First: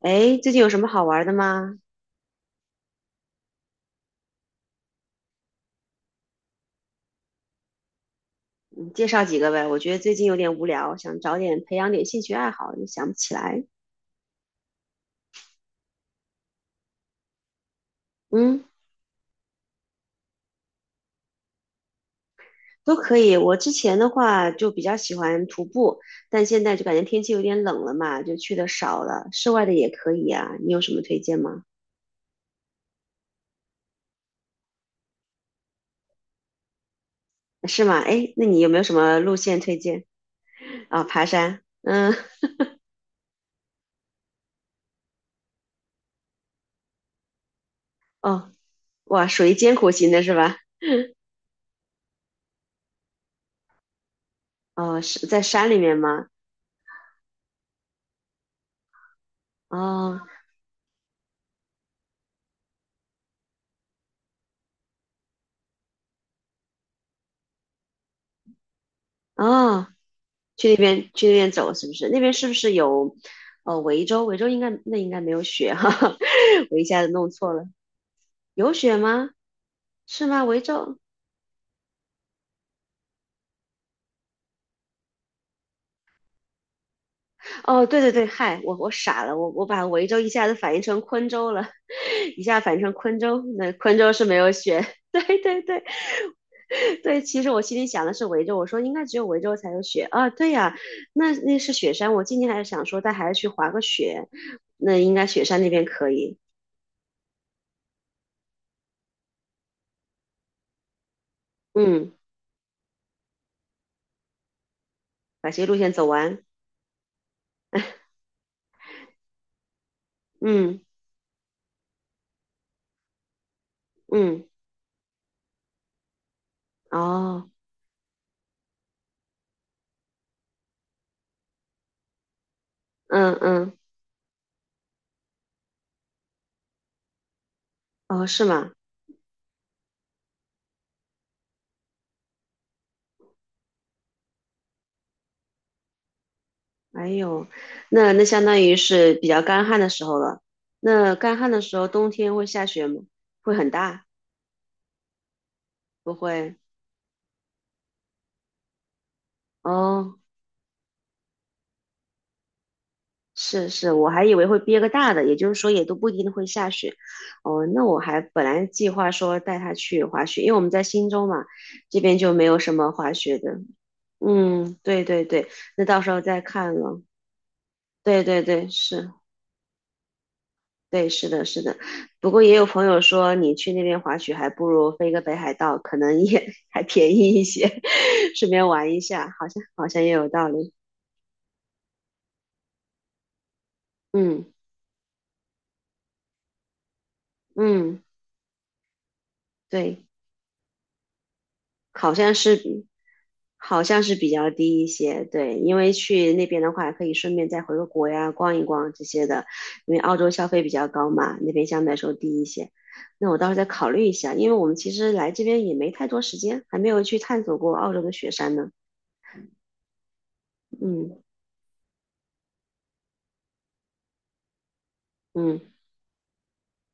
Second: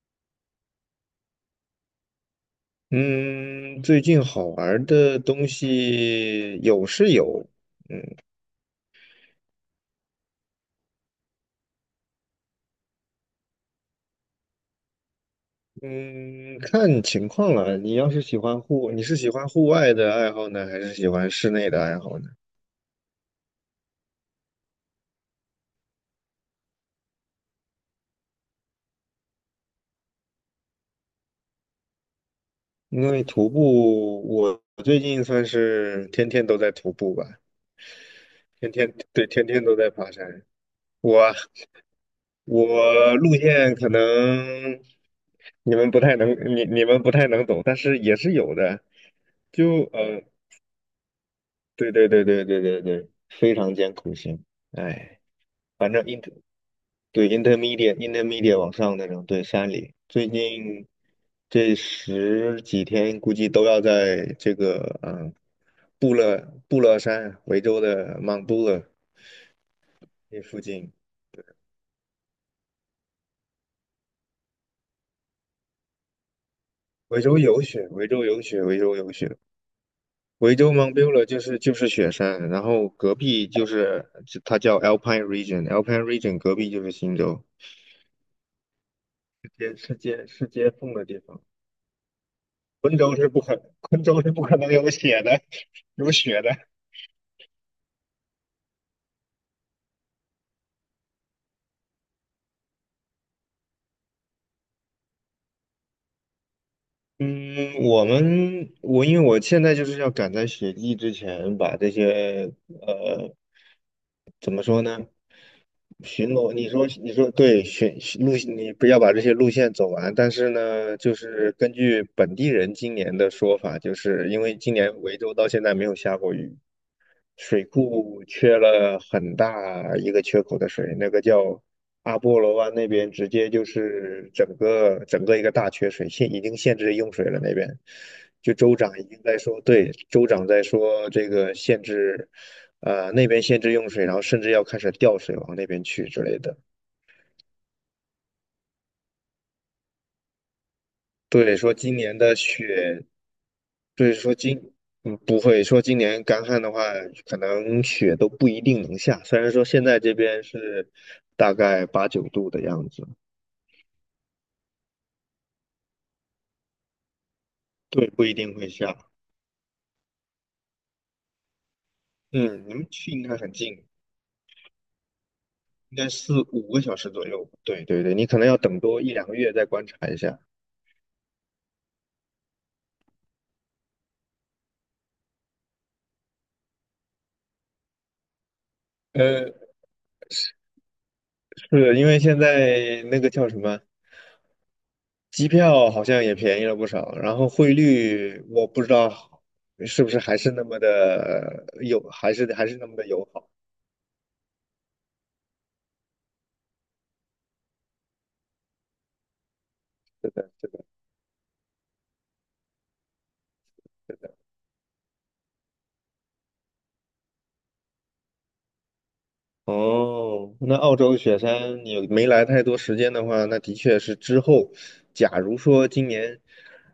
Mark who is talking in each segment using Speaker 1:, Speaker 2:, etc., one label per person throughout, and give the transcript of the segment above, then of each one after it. Speaker 1: 哎，最近有什么好玩的吗？
Speaker 2: 嗯，最近好玩儿的东西有是有。
Speaker 1: 你介绍几个呗。我觉得最近有点无聊，想找点培养点兴趣爱好，又想不起来。
Speaker 2: 嗯，看情况了。
Speaker 1: 嗯，
Speaker 2: 你是喜欢户外的爱好呢，还是喜欢室内的爱好呢？
Speaker 1: 都可以。我之前的话就比较喜欢徒步，但现在就感觉天气有点冷了嘛，就去的少了。室外的也可以啊，你有什么推荐吗？
Speaker 2: 因为徒步，我最近算是天天都在徒步吧，
Speaker 1: 是吗？哎，那你有
Speaker 2: 天
Speaker 1: 没有什
Speaker 2: 天，
Speaker 1: 么
Speaker 2: 对，
Speaker 1: 路
Speaker 2: 天
Speaker 1: 线
Speaker 2: 天都
Speaker 1: 推
Speaker 2: 在
Speaker 1: 荐？
Speaker 2: 爬山。
Speaker 1: 啊、爬
Speaker 2: 我
Speaker 1: 山。嗯，
Speaker 2: 我路线可能你们不太能，你们不太能懂，但是也是
Speaker 1: 哦，
Speaker 2: 有的。
Speaker 1: 哇，属于艰
Speaker 2: 就
Speaker 1: 苦型的
Speaker 2: 呃，
Speaker 1: 是吧？
Speaker 2: 对对对对对对对，非常艰苦型。
Speaker 1: 哦，
Speaker 2: 哎，
Speaker 1: 是在山里
Speaker 2: 反
Speaker 1: 面
Speaker 2: 正
Speaker 1: 吗？
Speaker 2: 对 intermediate 往上那种，对山里
Speaker 1: 哦。
Speaker 2: 最近这十几天估计都要在这个布勒山，维州的 m o u
Speaker 1: 哦，
Speaker 2: 那附
Speaker 1: 去那
Speaker 2: 近。
Speaker 1: 边去那边走，是不是？那边是不是有维州？维州应该那应该没有雪哈哈，我一下子
Speaker 2: 维
Speaker 1: 弄
Speaker 2: 州
Speaker 1: 错
Speaker 2: 有
Speaker 1: 了，
Speaker 2: 雪，维州有雪，
Speaker 1: 有
Speaker 2: 维州
Speaker 1: 雪
Speaker 2: 有
Speaker 1: 吗？
Speaker 2: 雪。
Speaker 1: 是吗？
Speaker 2: 维
Speaker 1: 维
Speaker 2: 州 m o
Speaker 1: 州？
Speaker 2: u 就是雪山，然后隔壁就是它叫 Alpine Region，Alpine Region 隔壁就是新州，
Speaker 1: 哦，对对对，嗨，我傻了，我
Speaker 2: 是
Speaker 1: 我
Speaker 2: 接
Speaker 1: 把
Speaker 2: 是
Speaker 1: 维州
Speaker 2: 接
Speaker 1: 一下
Speaker 2: 是
Speaker 1: 子
Speaker 2: 接
Speaker 1: 反应
Speaker 2: 缝
Speaker 1: 成
Speaker 2: 的地
Speaker 1: 昆
Speaker 2: 方。
Speaker 1: 州了，一下反应成昆州，那昆
Speaker 2: 昆
Speaker 1: 州
Speaker 2: 州
Speaker 1: 是
Speaker 2: 是
Speaker 1: 没
Speaker 2: 不
Speaker 1: 有
Speaker 2: 可能
Speaker 1: 雪，
Speaker 2: 有
Speaker 1: 对
Speaker 2: 雪的，
Speaker 1: 对对。
Speaker 2: 有雪的。
Speaker 1: 对，其实我心里想的是维州，我说应该只有维州才有雪啊。对呀、那是雪山，我今天还是想说带孩子去滑个雪，那应该雪山那边可以。
Speaker 2: 嗯，我因为我现在就是要赶在雪季之前把这
Speaker 1: 嗯。
Speaker 2: 些。呃怎么说呢？
Speaker 1: 把这些路线走
Speaker 2: 巡
Speaker 1: 完。
Speaker 2: 逻，你说对，巡路你不要把这些路线走完。但是
Speaker 1: 嗯
Speaker 2: 呢，就是根据本地人今年的说法，就是因
Speaker 1: 嗯，
Speaker 2: 为今年维州到现在没有下过雨，
Speaker 1: 哦，
Speaker 2: 水库缺了很大一个缺口的水，那个叫阿波罗湾那边，直
Speaker 1: 嗯
Speaker 2: 接就
Speaker 1: 嗯，
Speaker 2: 是整个一个大缺水，已经限制用水了那边。
Speaker 1: 哦，是
Speaker 2: 就
Speaker 1: 吗？
Speaker 2: 州长已经在说，对，州长在说这个限制，那边限制用水，然后甚至要开始调水往那边去之类的。
Speaker 1: 哎呦，那相当于是比较干旱的时候了。那干旱
Speaker 2: 对，
Speaker 1: 的
Speaker 2: 说
Speaker 1: 时候，
Speaker 2: 今
Speaker 1: 冬
Speaker 2: 年
Speaker 1: 天
Speaker 2: 的
Speaker 1: 会下雪吗？
Speaker 2: 雪，
Speaker 1: 会很大？
Speaker 2: 对，说今，嗯，不会说今
Speaker 1: 不
Speaker 2: 年干
Speaker 1: 会。
Speaker 2: 旱的话，可能雪都不一定能下。虽然说现在这
Speaker 1: 哦，
Speaker 2: 边是大概八九度的样子，
Speaker 1: 是是，我还以为会憋个大的，也就是说也都不一定会下雪。哦，那我
Speaker 2: 对，
Speaker 1: 还
Speaker 2: 不一
Speaker 1: 本
Speaker 2: 定
Speaker 1: 来
Speaker 2: 会
Speaker 1: 计
Speaker 2: 下。
Speaker 1: 划说带他去滑雪，因为我们在忻州嘛，这边就没有
Speaker 2: 嗯，
Speaker 1: 什
Speaker 2: 你们
Speaker 1: 么
Speaker 2: 去
Speaker 1: 滑
Speaker 2: 应该
Speaker 1: 雪的。
Speaker 2: 很近，
Speaker 1: 嗯，对对对，那
Speaker 2: 应
Speaker 1: 到
Speaker 2: 该
Speaker 1: 时候再
Speaker 2: 四
Speaker 1: 看
Speaker 2: 五个小
Speaker 1: 了。
Speaker 2: 时左右。对对对，
Speaker 1: 对
Speaker 2: 你可
Speaker 1: 对
Speaker 2: 能要
Speaker 1: 对，
Speaker 2: 等多
Speaker 1: 是。
Speaker 2: 一两个月再观察一下。
Speaker 1: 对，是的，是的。不过也有朋友说，你去那边滑雪还不如飞个北海道，可能也 还便宜一些，顺便玩一下，好
Speaker 2: 呃，
Speaker 1: 像好像也有道理。
Speaker 2: 是因为现在那个叫什么？
Speaker 1: 嗯
Speaker 2: 机票好像也便宜了不少，然后汇
Speaker 1: 嗯，
Speaker 2: 率我不知道是
Speaker 1: 对，
Speaker 2: 不是还是那么的友，
Speaker 1: 好
Speaker 2: 还
Speaker 1: 像
Speaker 2: 是
Speaker 1: 是
Speaker 2: 还是
Speaker 1: 比
Speaker 2: 那么的友好。
Speaker 1: 好像是比较低一些。对，因为去那边的话，可以顺便再回个国呀，逛一逛这些的。因为澳洲消费比较高嘛，那边相对来说低一些。那我到时候再考虑一下，因为我们其实来这边也没太多时间，还没有去探索过澳洲的雪山呢。
Speaker 2: 哦，那澳洲
Speaker 1: 嗯
Speaker 2: 雪山你没来太多时间的话，那的确是之后，假如
Speaker 1: 嗯。
Speaker 2: 说今年，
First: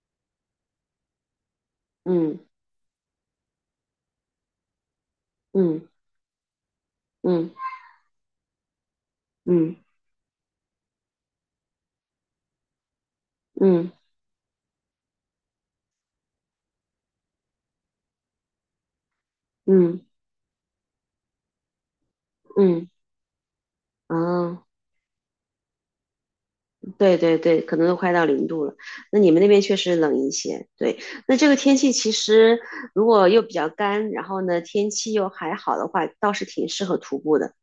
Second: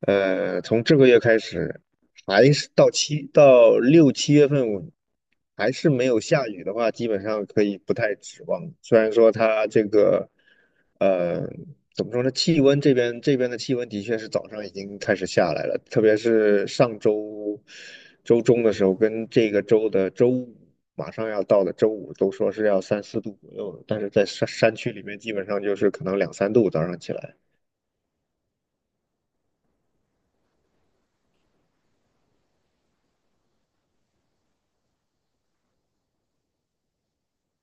Speaker 2: 从这个月开始，
Speaker 1: 嗯
Speaker 2: 还是到六七月份，我还
Speaker 1: 嗯
Speaker 2: 是没有下雨的话，基本上
Speaker 1: 嗯
Speaker 2: 可以不太指望。虽然说它
Speaker 1: 嗯
Speaker 2: 这个，呃，怎么说呢？气温这边的气温
Speaker 1: 嗯
Speaker 2: 的确是早上已经开始下来了，特别是上周周中的时候，跟这个周
Speaker 1: 嗯
Speaker 2: 的周五。马上要到的周五都说是要
Speaker 1: 嗯，
Speaker 2: 三四度左右的，但是在山
Speaker 1: 哦，
Speaker 2: 山区里面，基本上就是可能两三度早上起
Speaker 1: 对
Speaker 2: 来。
Speaker 1: 对对，可能都快到0度了。那你们那边确实冷一些，对。那这个天气其实如果又比较干，然后呢天气又还好的话，倒是挺适合徒步的。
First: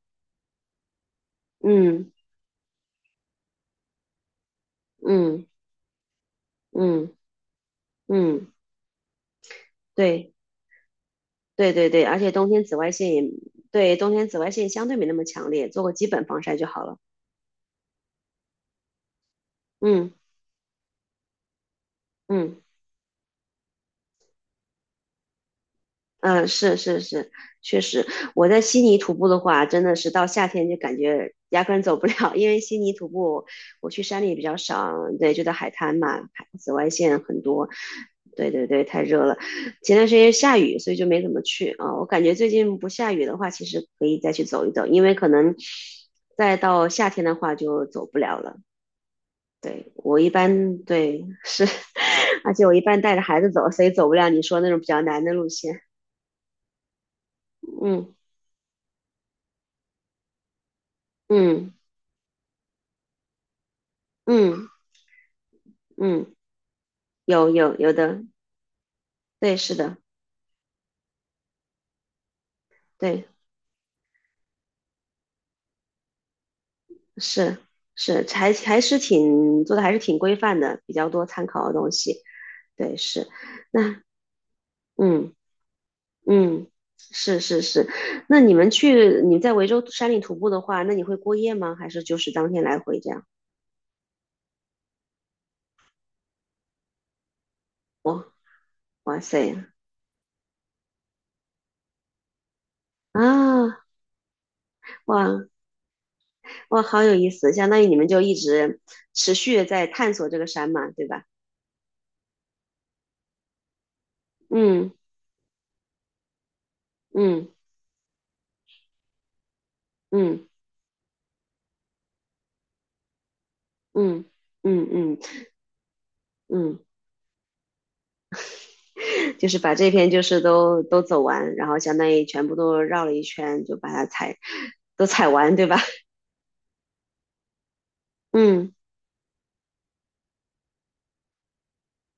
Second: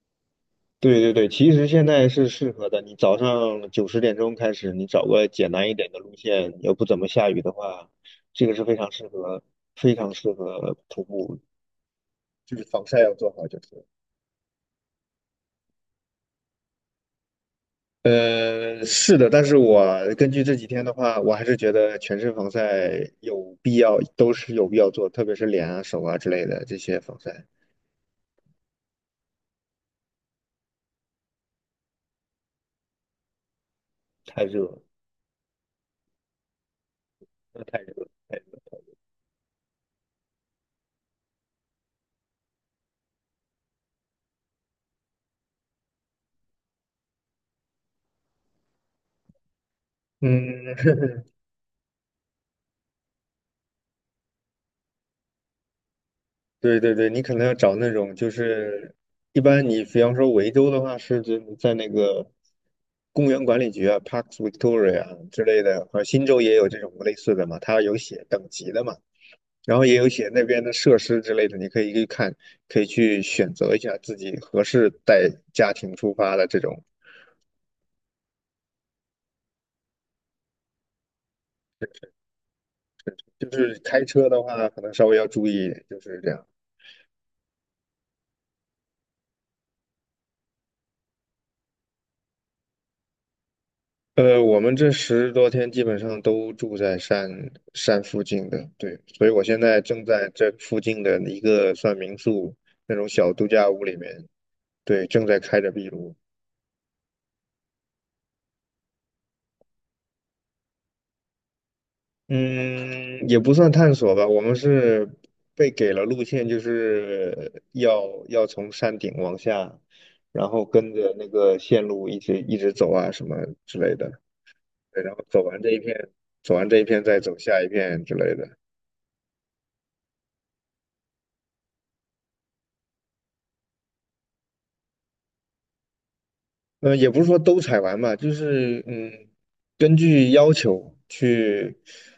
Speaker 2: 对对对，其实现在
Speaker 1: 嗯
Speaker 2: 是适合的。你早上九十点钟开始，你找个
Speaker 1: 嗯
Speaker 2: 简单一点的路线，又不怎么
Speaker 1: 嗯
Speaker 2: 下雨的话，这
Speaker 1: 嗯，
Speaker 2: 个是非常适合，非常
Speaker 1: 对
Speaker 2: 适合徒步，
Speaker 1: 对对对，而且冬
Speaker 2: 就
Speaker 1: 天
Speaker 2: 是
Speaker 1: 紫
Speaker 2: 防
Speaker 1: 外
Speaker 2: 晒
Speaker 1: 线
Speaker 2: 要
Speaker 1: 也，
Speaker 2: 做好就是。
Speaker 1: 对，冬天紫外线相对没那么强烈，做个基本防晒就好了。
Speaker 2: 是的，但是我
Speaker 1: 嗯
Speaker 2: 根据这几天的话，我还是觉得全身防
Speaker 1: 嗯。
Speaker 2: 晒有必要，都是有必要做，特别是脸啊、手啊之类
Speaker 1: 嗯，
Speaker 2: 的
Speaker 1: 是
Speaker 2: 这
Speaker 1: 是
Speaker 2: 些防
Speaker 1: 是，
Speaker 2: 晒，
Speaker 1: 确实，我在悉尼徒步的话，真的是到夏天就感觉压根走不了，因为悉尼徒步我去山里比
Speaker 2: 太
Speaker 1: 较
Speaker 2: 热
Speaker 1: 少，对，就在海滩嘛，海紫外线很多，
Speaker 2: 太热了，太热
Speaker 1: 对对
Speaker 2: 了。
Speaker 1: 对，太热了。前段时间下雨，所以就没怎么去啊。我感觉最近不下雨的话，其实可以再去走一走，因为可能再到夏天的话就走不了了。对，我一
Speaker 2: 嗯，
Speaker 1: 般，对，是，而且我一般带着孩子走，所以走不了你说那种比较难的路线。
Speaker 2: 对对对，你可能要找那
Speaker 1: 嗯。
Speaker 2: 种就是，一般你比方说维州的话，是指你
Speaker 1: 嗯
Speaker 2: 在那个公园管理局啊，Parks
Speaker 1: 嗯
Speaker 2: Victoria 啊之类的，或者
Speaker 1: 嗯，
Speaker 2: 新州也有这种类似的
Speaker 1: 有
Speaker 2: 嘛，
Speaker 1: 有
Speaker 2: 它
Speaker 1: 有
Speaker 2: 有
Speaker 1: 的，
Speaker 2: 写等级的嘛，
Speaker 1: 对，是
Speaker 2: 然后也
Speaker 1: 的，
Speaker 2: 有写那边的设施之类的，你可以去看，可以去
Speaker 1: 对，
Speaker 2: 选择一下自己合适带家庭出发的这种。
Speaker 1: 是是，还是挺做的，还是挺规范的，比较多参考的东西，对，是，
Speaker 2: 就是
Speaker 1: 那
Speaker 2: 开车的话，可能稍微要
Speaker 1: 嗯
Speaker 2: 注意，就是这样。
Speaker 1: 嗯，是是是，那你们去你在维州山里徒步的话，那你会过夜吗？还是就是当天来回这样？
Speaker 2: 我们这十多天基本上都住在山附近的，对，
Speaker 1: 哇
Speaker 2: 所以我
Speaker 1: 塞
Speaker 2: 现在正在这附近的一个算民宿那种小度假屋
Speaker 1: 啊，
Speaker 2: 里面，对，
Speaker 1: 哇
Speaker 2: 正在开着壁炉。
Speaker 1: 哇，好有意思，相当于你们就一直持续的在探索这个山嘛，对吧？
Speaker 2: 嗯，也不算探索吧，我们
Speaker 1: 嗯
Speaker 2: 是被给了路线，就
Speaker 1: 嗯
Speaker 2: 是要从山顶往下，
Speaker 1: 嗯
Speaker 2: 然后跟着那个线路一直一直走啊什么之类的，
Speaker 1: 嗯嗯
Speaker 2: 对，然
Speaker 1: 嗯
Speaker 2: 后
Speaker 1: 嗯
Speaker 2: 走完这一片，走完
Speaker 1: 嗯。
Speaker 2: 这一片再走下一片之类的。
Speaker 1: 就是把这篇就是都走完，然后相当于全部都绕了一圈，就把它踩都踩完，对吧？
Speaker 2: 嗯，也不是说都采完吧，就
Speaker 1: 嗯，
Speaker 2: 是嗯，根据要求去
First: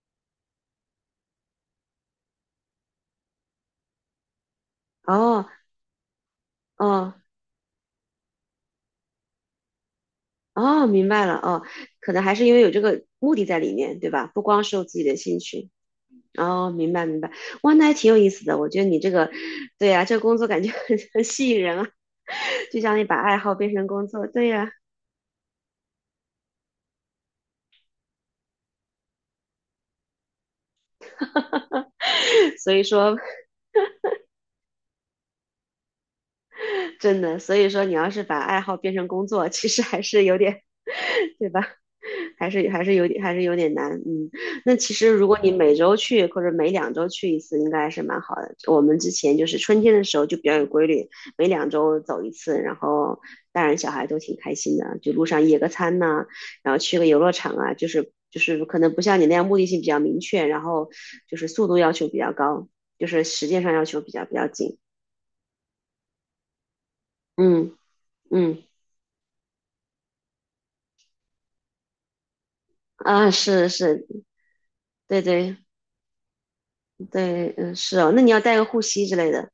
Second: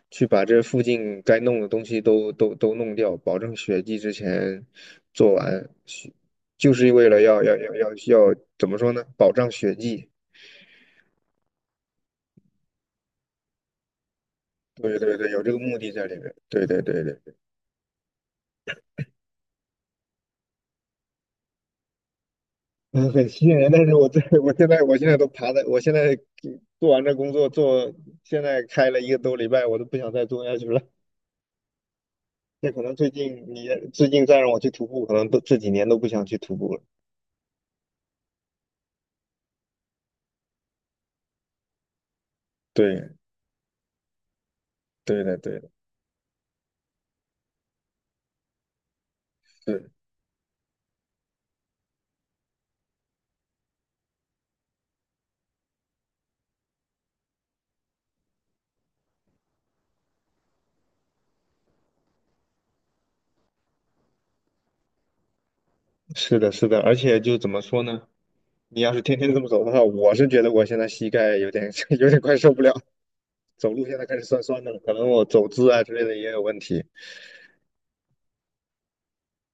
Speaker 2: 去把这附近该弄的东西都弄掉，保证血迹之前做
Speaker 1: 哦
Speaker 2: 完。雪就是为
Speaker 1: 哦
Speaker 2: 了要要要要要怎么说呢？保障血迹。
Speaker 1: 哦，明白了哦，可能还是因为有这个目的在里面，对吧？不光是我自
Speaker 2: 对
Speaker 1: 己的
Speaker 2: 对对，
Speaker 1: 兴
Speaker 2: 有这个
Speaker 1: 趣。
Speaker 2: 目的在里面。对
Speaker 1: 哦，
Speaker 2: 对
Speaker 1: 明
Speaker 2: 对
Speaker 1: 白
Speaker 2: 对，
Speaker 1: 明白，哇，那还挺有意思的。我觉得你这个，对呀、这个工作感觉 很吸引人啊，就 像你
Speaker 2: 嗯，
Speaker 1: 把
Speaker 2: 很
Speaker 1: 爱
Speaker 2: 吸
Speaker 1: 好
Speaker 2: 引人。
Speaker 1: 变
Speaker 2: 但
Speaker 1: 成
Speaker 2: 是
Speaker 1: 工
Speaker 2: 我在
Speaker 1: 作，对
Speaker 2: 我现
Speaker 1: 呀、
Speaker 2: 在我现在都爬在，我现在做完这工作做，现在开了一个多礼拜，我都不想再做下去了。那
Speaker 1: 所
Speaker 2: 可
Speaker 1: 以
Speaker 2: 能最
Speaker 1: 说
Speaker 2: 近你最近再让我去徒步，可能都这几年都不想去徒步了。
Speaker 1: 真的，所以说你要是把爱好变成工作，其实还是有点，对吧？还是有
Speaker 2: 对，
Speaker 1: 点还是有点难，嗯。那其实
Speaker 2: 对
Speaker 1: 如果
Speaker 2: 的，
Speaker 1: 你
Speaker 2: 对的，
Speaker 1: 每周去或者每两周去一次，应该是蛮好的。我们之前就是春
Speaker 2: 是，
Speaker 1: 天的时候就比较有规律，每两周走一次，然后大人小孩都挺开心的，就路上野个餐呐、然后去个游乐场啊，就是可能不像你那样目的性比较明确，然后就是速度要求比较高，就是时间上要求比较紧，
Speaker 2: 是的，是的。而且就怎么
Speaker 1: 嗯
Speaker 2: 说呢？
Speaker 1: 嗯。
Speaker 2: 你要是天天这么走的话，我是觉得我现在膝盖有点 有点快受不了，
Speaker 1: 啊，是
Speaker 2: 走路现
Speaker 1: 是，
Speaker 2: 在开始酸酸的了，可能
Speaker 1: 对
Speaker 2: 我走
Speaker 1: 对
Speaker 2: 姿啊之类的也有问题。
Speaker 1: 对，嗯，是哦，那你要带个护膝之类的，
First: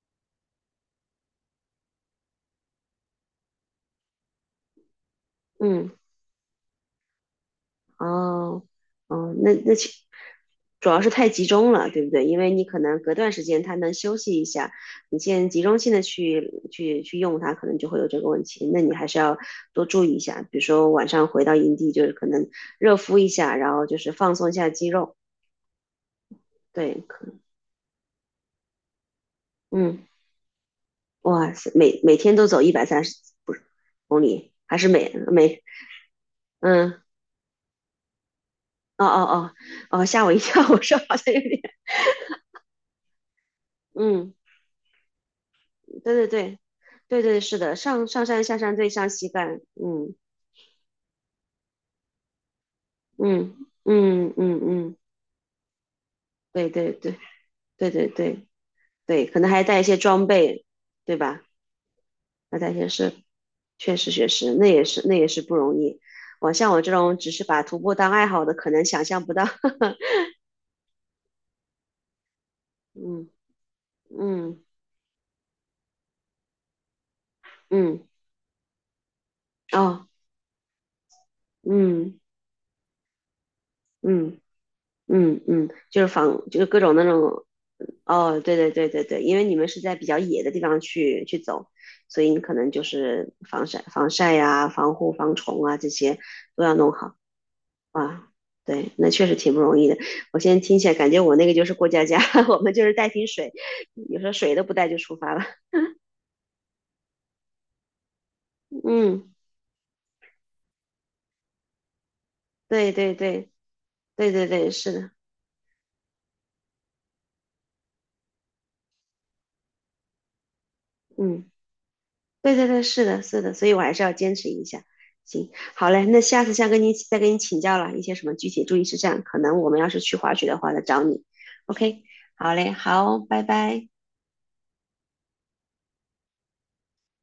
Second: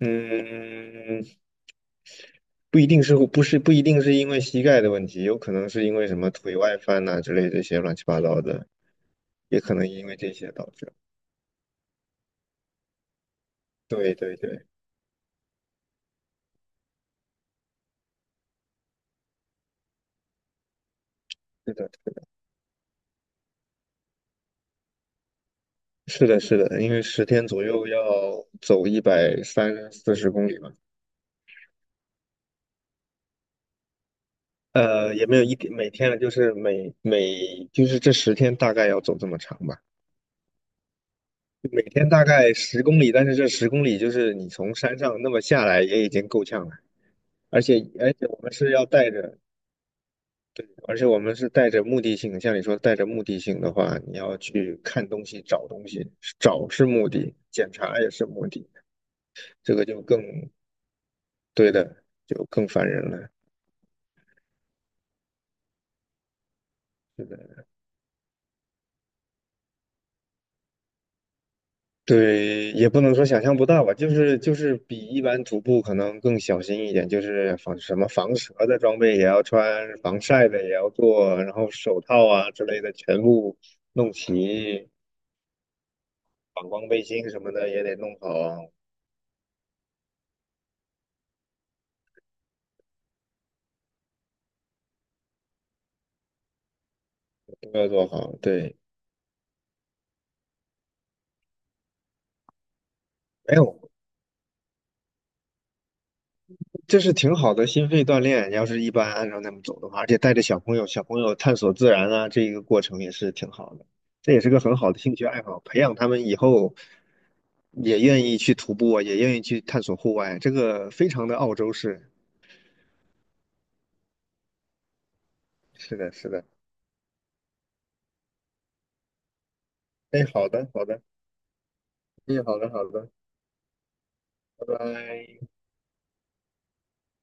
Speaker 2: 嗯，不一定是因为膝盖的问题，有可能是
Speaker 1: 嗯，
Speaker 2: 因为什么腿外翻呐、之类这些乱七八糟
Speaker 1: 哦，
Speaker 2: 的，
Speaker 1: 哦，那
Speaker 2: 也可
Speaker 1: 那
Speaker 2: 能因为这些导
Speaker 1: 主
Speaker 2: 致。
Speaker 1: 要是太集中了，对不对？因为你可能隔段时间他能
Speaker 2: 对
Speaker 1: 休
Speaker 2: 对
Speaker 1: 息一
Speaker 2: 对，
Speaker 1: 下，你现在集中性的去用它，可能就会有这个问题。那你还是要多注意一下，比如说晚上回到
Speaker 2: 是
Speaker 1: 营
Speaker 2: 的，
Speaker 1: 地，就是可能热敷一下，然后就是放松一下肌肉，
Speaker 2: 是的，是的，因
Speaker 1: 对，
Speaker 2: 为十天左右要走一百三
Speaker 1: 嗯，
Speaker 2: 四十公里嘛。
Speaker 1: 哇塞，每天都走130不是公里，还是每
Speaker 2: 也没有一
Speaker 1: 每。
Speaker 2: 天每天了，就是
Speaker 1: 嗯，
Speaker 2: 就是这十天大概要
Speaker 1: 哦
Speaker 2: 走
Speaker 1: 哦
Speaker 2: 这么
Speaker 1: 哦
Speaker 2: 长吧，
Speaker 1: 哦，吓我一跳！我说好像有点
Speaker 2: 每天大概十公里，但是这十公 里就是
Speaker 1: 嗯，
Speaker 2: 你从山上那么下来也已
Speaker 1: 对
Speaker 2: 经
Speaker 1: 对
Speaker 2: 够
Speaker 1: 对，
Speaker 2: 呛了。
Speaker 1: 对对是
Speaker 2: 而
Speaker 1: 的，
Speaker 2: 且
Speaker 1: 上
Speaker 2: 而
Speaker 1: 上
Speaker 2: 且我
Speaker 1: 山
Speaker 2: 们
Speaker 1: 下
Speaker 2: 是
Speaker 1: 山
Speaker 2: 要
Speaker 1: 最伤
Speaker 2: 带
Speaker 1: 膝
Speaker 2: 着，
Speaker 1: 盖，嗯
Speaker 2: 而且我们是带着目的性。像你说带着目的
Speaker 1: 嗯
Speaker 2: 性的话，你
Speaker 1: 嗯
Speaker 2: 要
Speaker 1: 嗯
Speaker 2: 去
Speaker 1: 嗯，
Speaker 2: 看东西、找东西，
Speaker 1: 对
Speaker 2: 找是
Speaker 1: 对
Speaker 2: 目
Speaker 1: 对
Speaker 2: 的，检
Speaker 1: 对
Speaker 2: 查
Speaker 1: 对
Speaker 2: 也是目
Speaker 1: 对
Speaker 2: 的。
Speaker 1: 对，可能还
Speaker 2: 这
Speaker 1: 带一
Speaker 2: 个
Speaker 1: 些
Speaker 2: 就更，
Speaker 1: 装备，对吧？
Speaker 2: 对的，就
Speaker 1: 还
Speaker 2: 更
Speaker 1: 带一
Speaker 2: 烦
Speaker 1: 些
Speaker 2: 人
Speaker 1: 设，
Speaker 2: 了。
Speaker 1: 确实确实，那也是不容易。像我这种只是把徒步当爱好的，可能想象不到。
Speaker 2: 对，也不能说
Speaker 1: 嗯
Speaker 2: 想象不到吧，就是就
Speaker 1: 嗯
Speaker 2: 是比一般徒步可能更小心一点，就是防什
Speaker 1: 嗯，
Speaker 2: 么防蛇的装备也要穿，
Speaker 1: 哦，
Speaker 2: 防晒的也要做，然后手
Speaker 1: 嗯
Speaker 2: 套啊之类的全部弄
Speaker 1: 嗯。
Speaker 2: 齐，
Speaker 1: 嗯嗯，就是防就是
Speaker 2: 反
Speaker 1: 各
Speaker 2: 光
Speaker 1: 种
Speaker 2: 背
Speaker 1: 那
Speaker 2: 心什
Speaker 1: 种，
Speaker 2: 么的也得弄好，
Speaker 1: 哦，对
Speaker 2: 啊，
Speaker 1: 对对对对，因为你们是在比较野的地方去走，所以你可能就是防晒呀、防护、防虫啊这些都要弄好
Speaker 2: 都要做
Speaker 1: 啊。
Speaker 2: 好。对，
Speaker 1: 对，那确实挺不容易的。我现在听起来感觉我那个就是过家家，我们就是带瓶水，
Speaker 2: 没有，
Speaker 1: 有时候水都不带就出发了。
Speaker 2: 这是挺好的心肺锻炼，要是 一般按
Speaker 1: 嗯，
Speaker 2: 照那么走的话，而且带着小朋友，小朋友探索自然啊，这一个过
Speaker 1: 对
Speaker 2: 程也
Speaker 1: 对
Speaker 2: 是
Speaker 1: 对
Speaker 2: 挺好的，
Speaker 1: 对
Speaker 2: 这也
Speaker 1: 对
Speaker 2: 是个
Speaker 1: 对，
Speaker 2: 很
Speaker 1: 是
Speaker 2: 好的
Speaker 1: 的，
Speaker 2: 兴趣爱好，培养他们以后也愿意去徒步啊，也愿意去探索户外，这个非常的
Speaker 1: 嗯。
Speaker 2: 澳洲式。
Speaker 1: 对对对，是的，是的，所以我还是要坚持一下。行，好
Speaker 2: 是
Speaker 1: 嘞，
Speaker 2: 的，
Speaker 1: 那
Speaker 2: 是
Speaker 1: 下
Speaker 2: 的，
Speaker 1: 次再跟你请教了一些什么具体注意事项，可能我们要是去
Speaker 2: 哎，
Speaker 1: 滑雪
Speaker 2: 好
Speaker 1: 的
Speaker 2: 的，
Speaker 1: 话再
Speaker 2: 好的，
Speaker 1: 找你。OK，
Speaker 2: 哎，
Speaker 1: 好
Speaker 2: 好的，
Speaker 1: 嘞，
Speaker 2: 好的，
Speaker 1: 好，拜拜。
Speaker 2: 拜拜。